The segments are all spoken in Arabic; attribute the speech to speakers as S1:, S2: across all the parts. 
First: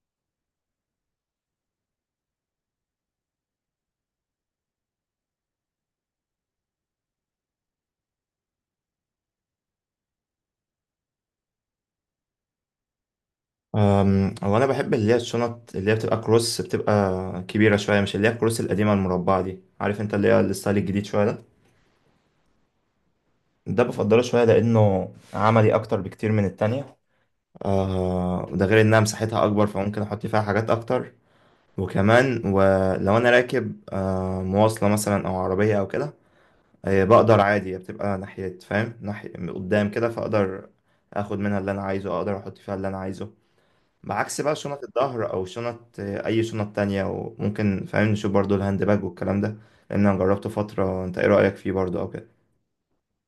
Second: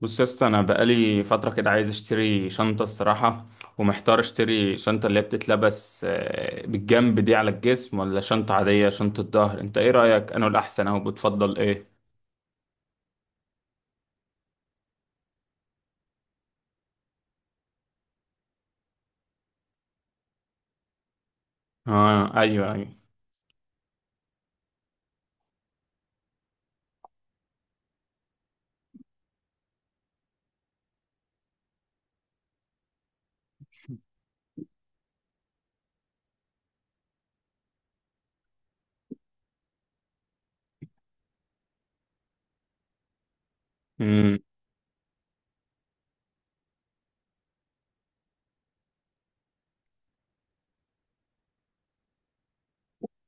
S1: بص يا اسطى، انا بقالي فتره كده عايز اشتري شنطه الصراحه. ومحتار اشتري شنطه اللي هي بتتلبس بالجنب دي على الجسم، ولا شنطه عاديه شنطه ظهر. انت ايه رايك انا الاحسن او بتفضل ايه؟
S2: هو انا بحب اللي هي الشنط اللي هي بتبقى كروس بتبقى كبيره شويه، مش اللي هي الكروس القديمه المربعه دي، عارف؟ انت اللي هي الستايل الجديد شويه ده.
S1: اه، ايوه ايوه.
S2: ده بفضله شويه لانه عملي اكتر بكتير من التانية. ده غير انها مساحتها اكبر، فممكن احط فيها حاجات اكتر. وكمان ولو انا راكب مواصله مثلا او عربيه او كده، بقدر عادي بتبقى ناحيه، فاهم؟ ناحيه قدام كده، فاقدر اخد منها اللي انا عايزه، اقدر احط فيها اللي انا عايزه.
S1: امم
S2: بعكس بقى شنط الظهر او شنط اي شنط تانية. وممكن فاهم نشوف برضو الهاند باج والكلام ده، لان انا جربته فترة. انت ايه رأيك فيه برضو او كده؟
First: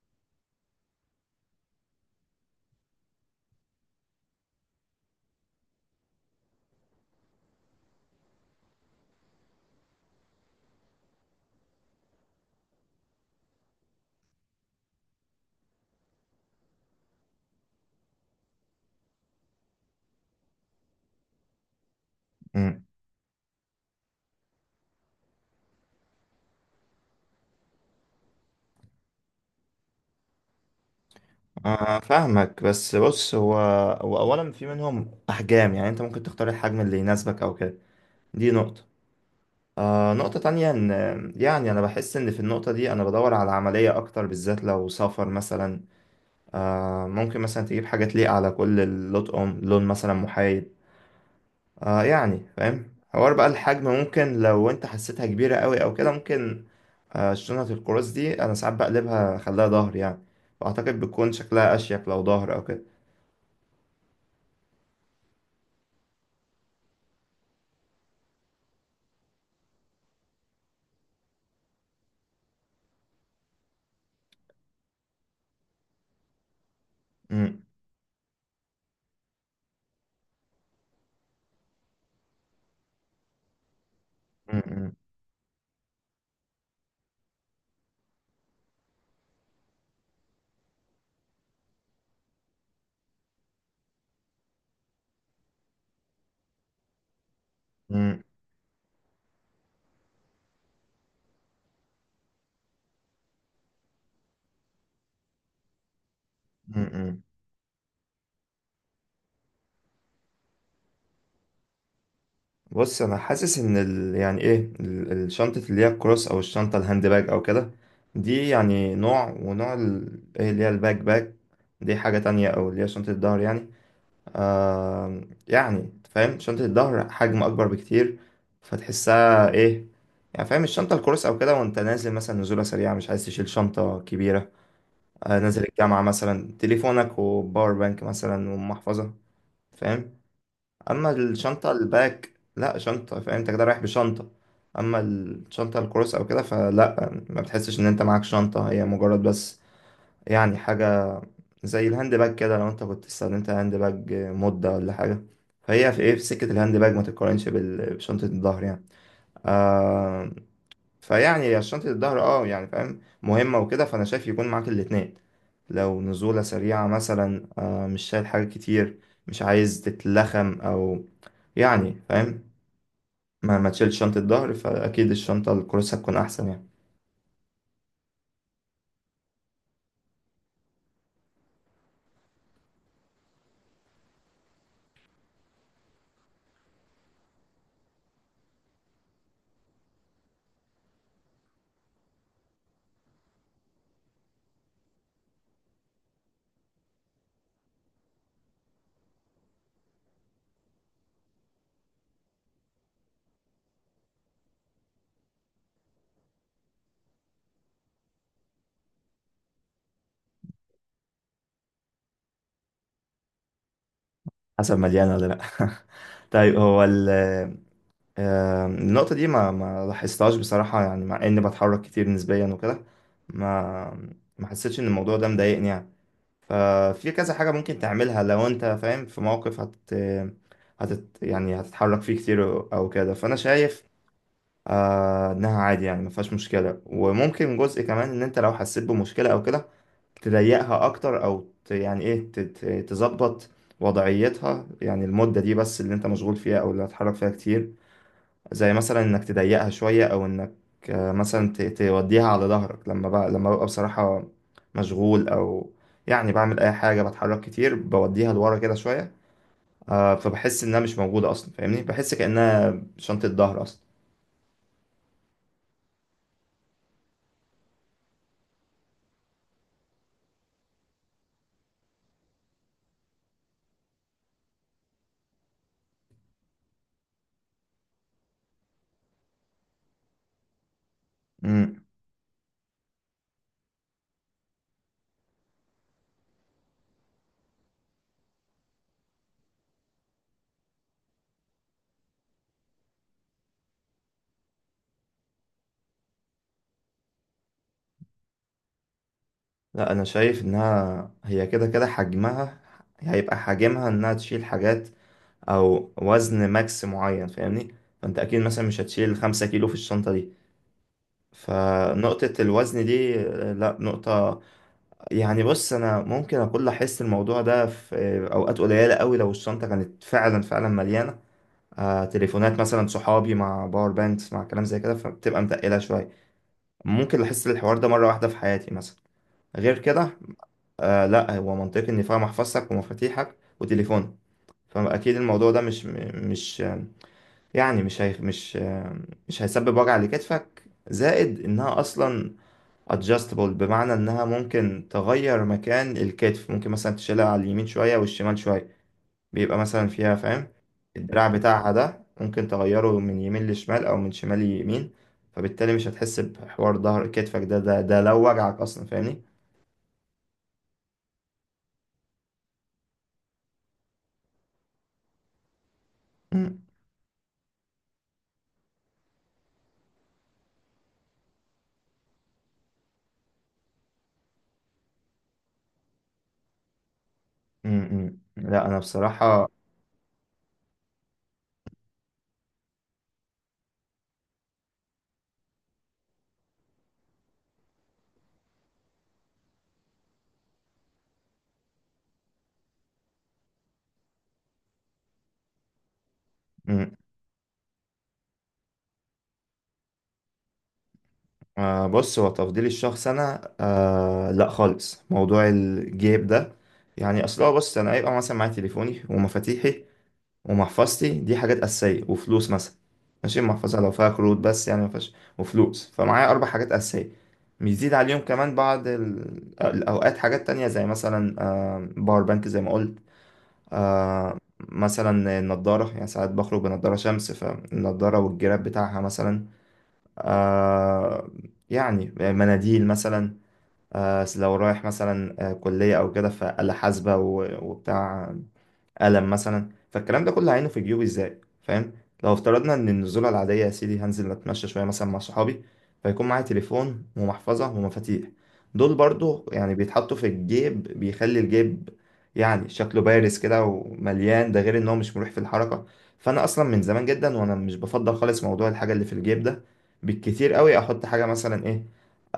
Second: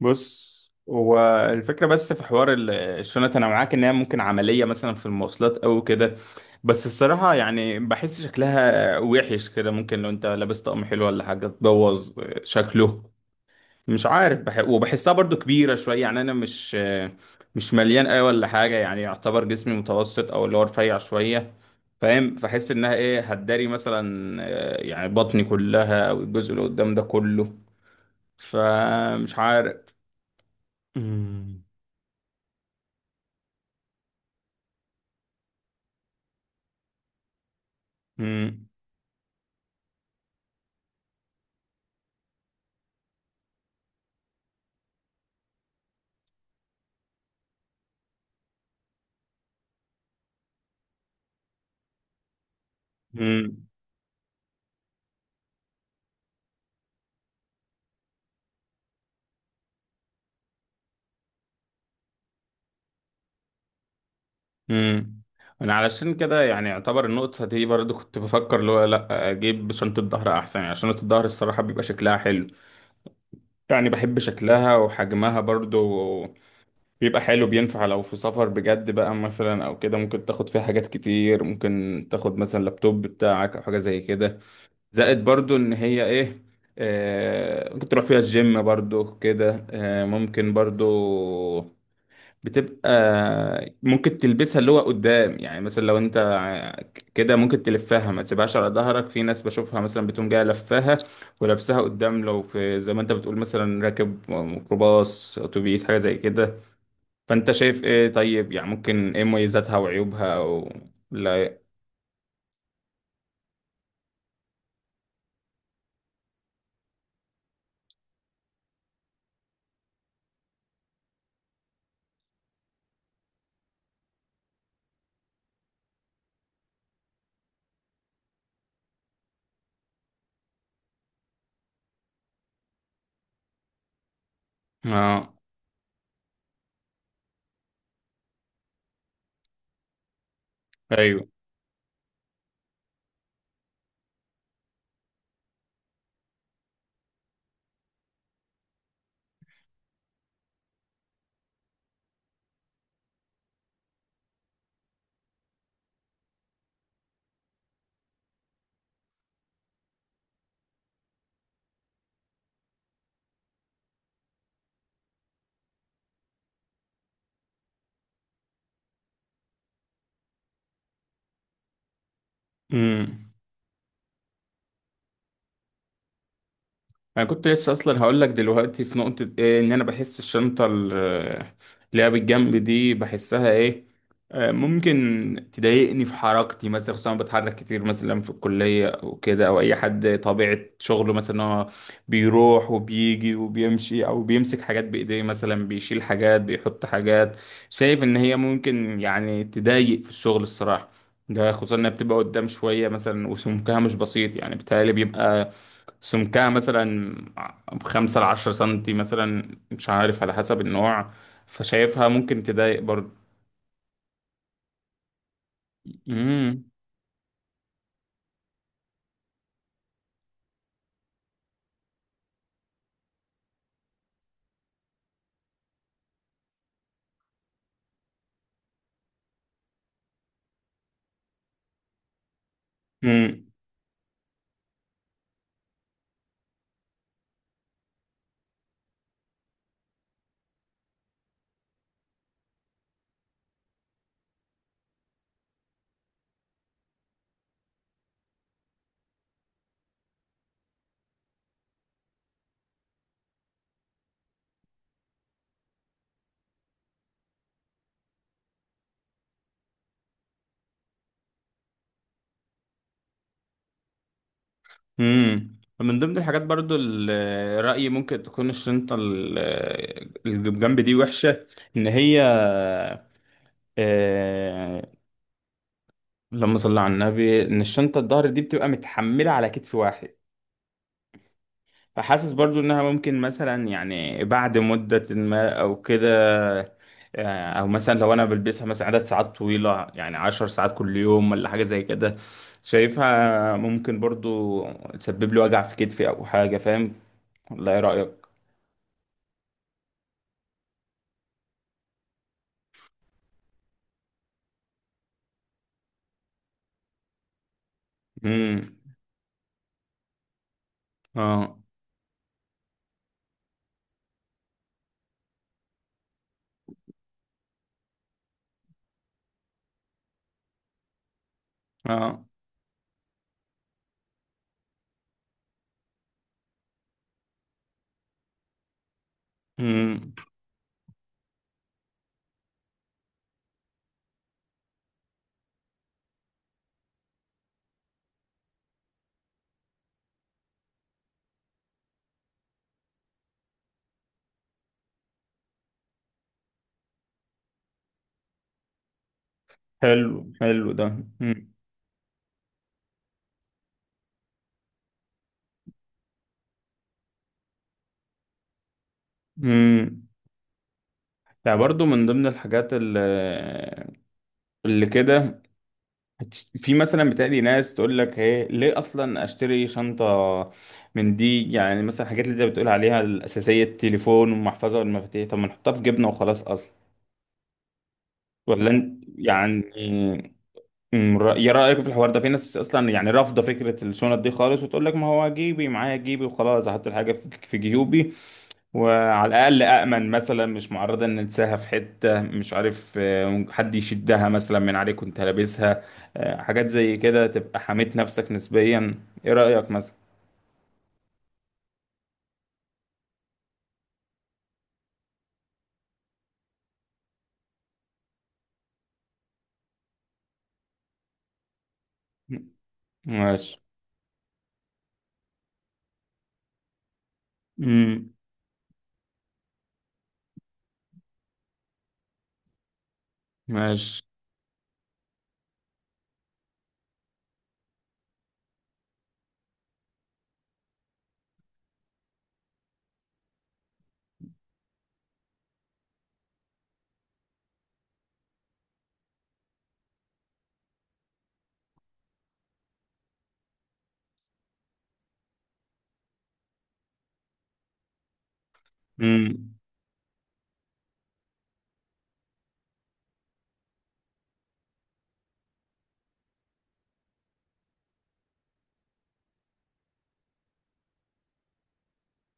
S1: بص هو، الفكره بس في حوار الشنط انا معاك ان هي ممكن عمليه مثلا في المواصلات او كده. بس الصراحه يعني بحس شكلها وحش كده، ممكن لو انت لابس طقم حلو ولا حاجه تبوظ شكله. مش عارف وبحسها برضو كبيرة شوية، يعني أنا مش مليان أوي ولا حاجة. يعني يعتبر جسمي متوسط أو اللي هو رفيع شوية، فاهم؟ فحس
S2: امم.
S1: إنها إيه هتداري مثلا يعني بطني كلها أو الجزء اللي قدام ده كله. فمش عارف. مم.
S2: فاهمك، بس بص، هو اولا في منهم احجام، يعني انت ممكن تختار الحجم اللي يناسبك او كده. دي
S1: مم.
S2: نقطة. نقطة تانية ان يعني انا بحس ان في النقطة دي انا بدور على عملية اكتر، بالذات لو سفر مثلا. ممكن مثلا تجيب حاجة تليق على كل اللطقم، لون مثلا محايد. يعني فاهم حوار بقى
S1: مم.
S2: الحجم، ممكن لو انت حسيتها كبيرة قوي او كده ممكن. شنطة القراص دي انا ساعات بقلبها اخليها ظهر يعني، فاعتقد بتكون شكلها اشيك لو ظهر او كده.
S1: مم. أنا علشان كده يعني يعتبر النقطة دي برضو كنت بفكر اللي هو لأ، أجيب شنطة ظهر أحسن. يعني شنطة الظهر الصراحة بيبقى شكلها حلو، يعني بحب شكلها وحجمها برضو. بيبقى حلو،
S2: أمم،
S1: بينفع لو في سفر بجد بقى مثلا او كده، ممكن تاخد فيها حاجات كتير، ممكن تاخد مثلا لابتوب بتاعك او حاجه زي كده.
S2: أمم، أمم،
S1: زائد برضو ان هي ايه، آه ممكن تروح فيها الجيم برضو كده، آه ممكن برضو بتبقى ممكن تلبسها اللي هو قدام. يعني مثلا لو انت كده ممكن تلفها ما
S2: أمم.
S1: تسيبهاش على ظهرك، في ناس بشوفها مثلا بتقوم جايه لفاها ولابسها قدام لو في زي ما انت بتقول مثلا راكب ميكروباص اتوبيس حاجه زي كده.
S2: امم، امم.
S1: فانت شايف ايه طيب؟ يعني ممكن ايه مميزاتها وعيوبها، او لا.
S2: بص، انا حاسس ان ال... يعني ايه ال- الشنطة اللي هي الكروس او الشنطة الهاند باج او كده، دي يعني نوع، ونوع ال... ايه اللي هي الباك باك دي، حاجة تانية، او اللي هي شنطة الظهر يعني. آه يعني فاهم شنطة الظهر حجم أكبر بكتير، فتحسها إيه؟ يعني فاهم الشنطة الكروس أو كده، وأنت نازل مثلا نزولة سريعة، مش عايز تشيل شنطة كبيرة،
S1: اه،
S2: نازل الجامعة مثلا، تليفونك وباور بانك مثلا ومحفظة، فاهم؟ أما
S1: ايوه.
S2: الشنطة الباك، لأ، شنطة، فاهم أنت كده رايح بشنطة. أما الشنطة الكروس أو كده فلأ، ما بتحسش إن أنت معاك شنطة، هي مجرد بس يعني حاجة. زي الهاند باج كده، لو انت كنت استخدمت هاند باج مدة ولا حاجة، فهي في ايه، في سكة الهاند باج، ما تتقارنش بشنطة الظهر يعني. آه فيعني شنطة الظهر اه يعني فاهم مهمة وكده، فانا شايف يكون معاك الاتنين. لو نزولة سريعة مثلا، مش شايل حاجة كتير، مش عايز تتلخم او يعني فاهم،
S1: امم
S2: ما تشيلش شنطة ظهر، فاكيد الشنطة الكروسة تكون احسن يعني.
S1: انا كنت لسه اصلا هقول لك دلوقتي في نقطة ايه، ان انا بحس الشنطة اللي هي بالجنب دي بحسها ايه، ممكن تضايقني في حركتي مثلا. خصوصا أنا بتحرك كتير مثلا في الكلية او كده، او اي حد طبيعة شغله مثلا هو بيروح وبيجي وبيمشي او بيمسك حاجات بايديه، مثلا بيشيل حاجات بيحط حاجات. شايف ان هي ممكن يعني تضايق في الشغل الصراحة، ده خصوصا انها بتبقى قدام شوية مثلا وسمكها مش بسيط. يعني بيتهيألي بيبقى سمكها مثلا ب5 لـ10 سنتي مثلا، مش عارف على حسب النوع. فشايفها ممكن تضايق برضو.
S2: حسب مليانة ولا لا. طيب،
S1: مم.
S2: هو ال النقطة دي ما لاحظتهاش بصراحة، يعني مع إني بتحرك كتير نسبيا وكده، ما حسيتش إن الموضوع ده مضايقني يعني. ففي كذا حاجة ممكن تعملها لو أنت فاهم في موقف هت هتت يعني هتتحرك فيه كتير أو كده، فأنا
S1: مم.
S2: شايف إنها عادي، يعني ما فيهاش مشكلة. وممكن جزء كمان إن أنت لو حسيت بمشكلة أو كده تضيقها أكتر، أو يعني إيه، تظبط وضعيتها، يعني المدة دي بس اللي أنت مشغول فيها أو اللي هتحرك فيها كتير. زي مثلا انك تضيقها شوية، او انك مثلا توديها على ظهرك، لما بقى، لما ببقى بصراحة مشغول او يعني بعمل اي حاجة بتحرك كتير، بوديها لورا كده شوية. فبحس انها مش موجودة اصلا، فاهمني؟ بحس كأنها شنطة ظهر اصلا.
S1: مم. من ضمن الحاجات برضو، رأيي ممكن تكون الشنطة اللي جنب دي وحشة، إن هي آه، اللهم صل على النبي، إن الشنطة الظهر دي بتبقى متحملة على كتف واحد.
S2: مم.
S1: فحاسس برضو انها ممكن مثلا، يعني بعد مدة ما او كده، او مثلا لو انا بلبسها مثلا عدد ساعات طويلة، يعني 10 ساعات كل يوم ولا حاجة زي كده، شايفها ممكن برضو تسبب لي وجع في كتفي او حاجة، فاهم؟ ولا ايه رأيك؟
S2: لا، انا شايف انها هي كده كده حجمها، هيبقى حجمها انها تشيل حاجات او وزن ماكس معين، فاهمني؟ فانت اكيد مثلا
S1: امم.
S2: مش هتشيل 5 كيلو في الشنطة دي.
S1: اه،
S2: فنقطة الوزن دي لا، نقطة يعني، بص، انا ممكن اقول احس الموضوع ده في اوقات قليله قوي، لو الشنطه كانت فعلا مليانه.
S1: اه.
S2: تليفونات مثلا صحابي مع باور بانكس مع كلام زي كده، فبتبقى متقله شويه. ممكن احس الحوار ده مره واحده في حياتي مثلا، غير
S1: امم.
S2: كده. لا هو منطقي ان فيها محفظتك ومفاتيحك وتليفونك، فاكيد الموضوع ده مش مش يعني مش هي مش مش هيسبب وجع لكتفك. زائد انها اصلا adjustable، بمعنى انها ممكن تغير مكان الكتف، ممكن مثلا تشيلها على اليمين شوية والشمال شوية، بيبقى مثلا
S1: حلو،
S2: فيها فاهم،
S1: حلو ده.
S2: الدراع
S1: امم،
S2: بتاعها ده ممكن تغيره من يمين لشمال او من شمال ليمين. فبالتالي مش هتحس بحوار ظهر كتفك ده لو وجعك اصلا، فاهمني؟
S1: امم. يعني برضو من ضمن الحاجات اللي كده،
S2: مم.
S1: في مثلا بتقلي ناس تقول لك ايه ليه اصلا اشتري شنطه من دي؟ يعني مثلا الحاجات اللي انت بتقول عليها الاساسيه، التليفون والمحفظه والمفاتيح، طب ما نحطها في جبنه وخلاص اصلا؟
S2: مم. مم. لا
S1: ولا
S2: انا
S1: انت
S2: بصراحة،
S1: يعني. يا رايك في الحوار ده، في ناس اصلا يعني رافضه فكره الشنط دي خالص وتقول لك ما هو جيبي معايا، جيبي وخلاص، احط الحاجه في جيوبي، وعلى الأقل أأمن مثلا، مش معرضة إن تساها في حتة، مش عارف، حد يشدها مثلا من عليك وأنت لابسها. حاجات زي
S2: مم.
S1: كده تبقى حميت نفسك نسبيا، إيه رأيك مثلا؟
S2: بص هو تفضيلي الشخص انا، لا خالص، موضوع الجيب ده يعني اصلا، بص انا هيبقى مثلا معايا تليفوني ومفاتيحي ومحفظتي، دي حاجات أساسية، وفلوس مثلا. ماشي،
S1: ماشي.
S2: المحفظة لو فيها كروت بس يعني مفيهاش وفلوس، فمعايا أربع حاجات أساسية، بيزيد
S1: امم.
S2: عليهم كمان بعض الأوقات حاجات تانية، زي مثلا باور بانك زي ما قلت.
S1: ماشي.
S2: مثلا النضارة، يعني ساعات بخرج بنضارة شمس، فالنضارة والجراب بتاعها مثلا. آه، يعني مناديل مثلا. لو رايح مثلا كلية أو كده، فآلة حاسبة وبتاع ألم مثلا. فالكلام ده كله هينه في جيوبي ازاي، فاهم؟ لو افترضنا ان النزولة العادية يا سيدي، هنزل اتمشى شوية مثلا مع صحابي، فيكون معايا تليفون ومحفظة ومفاتيح، دول برضو
S1: امم.
S2: يعني بيتحطوا في الجيب، بيخلي الجيب يعني شكله بارز كده ومليان، ده غير ان هو مش مريح في الحركة. فانا اصلا من زمان جدا وانا مش بفضل خالص موضوع الحاجة اللي في الجيب ده. بالكتير قوي احط حاجة مثلا ايه،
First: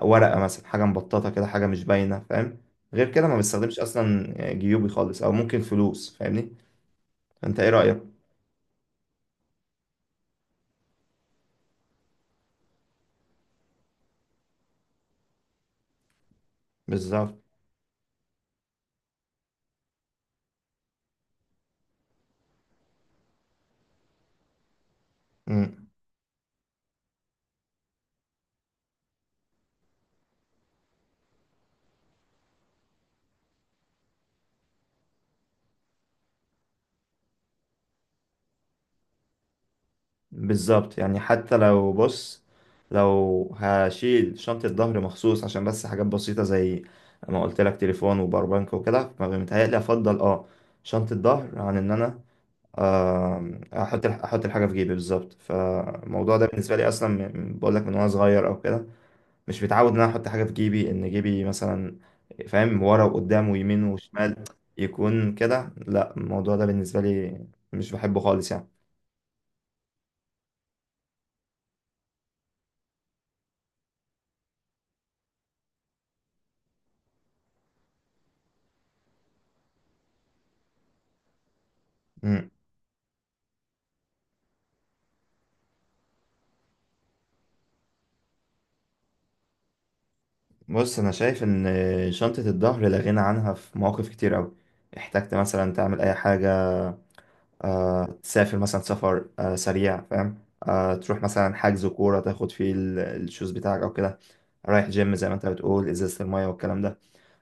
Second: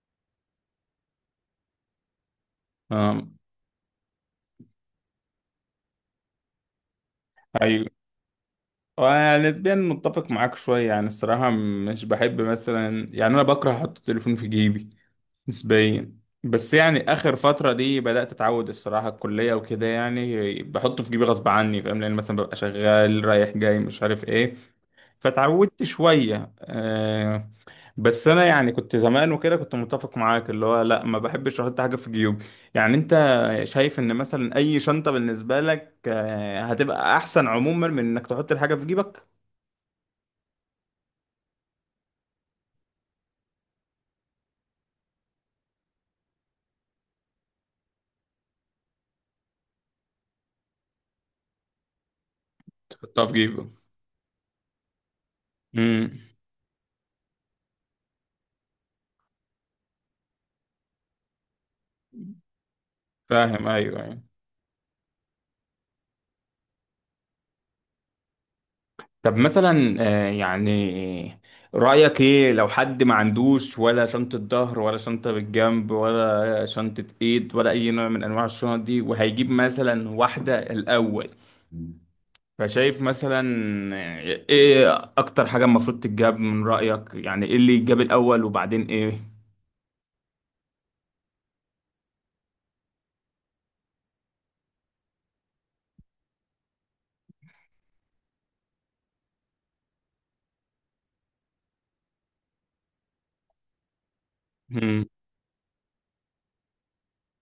S2: ورقة مثلا، حاجة مبططة كده، حاجة مش باينة، فاهم؟ غير
S1: آه.
S2: كده ما بستخدمش اصلا جيوبي خالص، او ممكن فلوس، فاهمني؟ انت ايه
S1: أيوه،
S2: رأيك؟
S1: أنا نسبيا متفق معاك شوية. يعني الصراحة مش بحب مثلا، يعني أنا بكره أحط التليفون في جيبي نسبيا. بس يعني
S2: بالظبط.
S1: اخر فتره دي بدات اتعود الصراحه الكليه وكده، يعني بحطه في جيبي غصب عني، فاهم؟ لان مثلا ببقى شغال رايح جاي، مش عارف ايه، فتعودت
S2: مم.
S1: شويه. بس انا يعني كنت زمان وكده كنت متفق معاك اللي هو لا، ما بحبش احط حاجه في جيوبي. يعني انت شايف ان مثلا اي شنطه بالنسبه لك هتبقى احسن عموما من انك تحط الحاجه في جيبك؟
S2: بالظبط، يعني حتى لو بص، لو هشيل شنطة ظهر مخصوص عشان بس حاجات بسيطة، زي ما قلت لك تليفون وباور بانك وكده، فمتهيألي افضل اه شنطة ظهر عن ان انا
S1: تحطها في
S2: آم،
S1: جيبك.
S2: احط احط الحاجة في جيبي بالظبط.
S1: امم.
S2: فالموضوع ده بالنسبة لي اصلا بقول لك من وانا صغير او كده، مش متعود ان انا احط حاجة في جيبي، ان جيبي مثلا فاهم ورا وقدام
S1: فاهم،
S2: ويمين
S1: ايوه ايوه.
S2: وشمال يكون كده، لا، الموضوع ده بالنسبة لي مش بحبه خالص يعني.
S1: طب مثلا، يعني رأيك ايه لو حد ما عندوش ولا شنطة ظهر ولا شنطة بالجنب ولا شنطة ايد ولا اي نوع من انواع الشنط دي، وهيجيب مثلا واحدة الاول،
S2: مم.
S1: فشايف مثلا ايه اكتر حاجة المفروض تتجاب من رأيك؟ يعني ايه اللي يتجاب الاول وبعدين؟
S2: بص انا شايف ان شنطة الظهر لا غنى عنها في مواقف كتير قوي. احتجت مثلا تعمل اي حاجة، تسافر مثلا سفر سريع، فاهم؟ تروح مثلا حجز كورة تاخد فيه الشوز بتاعك او كده، رايح
S1: ايه.
S2: جيم زي ما انت بتقول، ازازة المية والكلام ده.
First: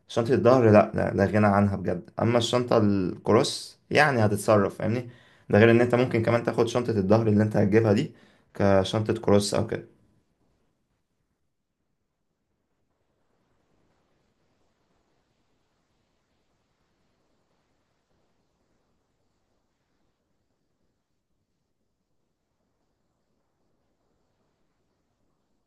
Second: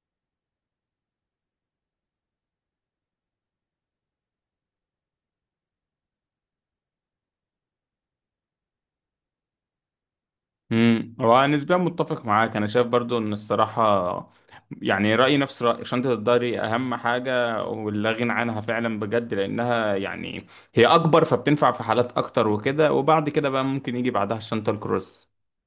S2: شنطة الظهر لا غنى عنها بجد. اما الشنطة الكروس يعني هتتصرف، فاهمني؟ ده غير ان انت ممكن كمان تاخد شنطة الظهر اللي انت هتجيبها دي كشنطة كروس او كده.
S1: هو نسبيا متفق معاك، انا شايف برضو ان الصراحه يعني رايي نفس راي، شنطه الضهري اهم حاجه ولا غنى عنها فعلا بجد. لانها يعني هي اكبر، فبتنفع في حالات اكتر وكده، وبعد كده بقى ممكن يجي بعدها الشنطه الكروس.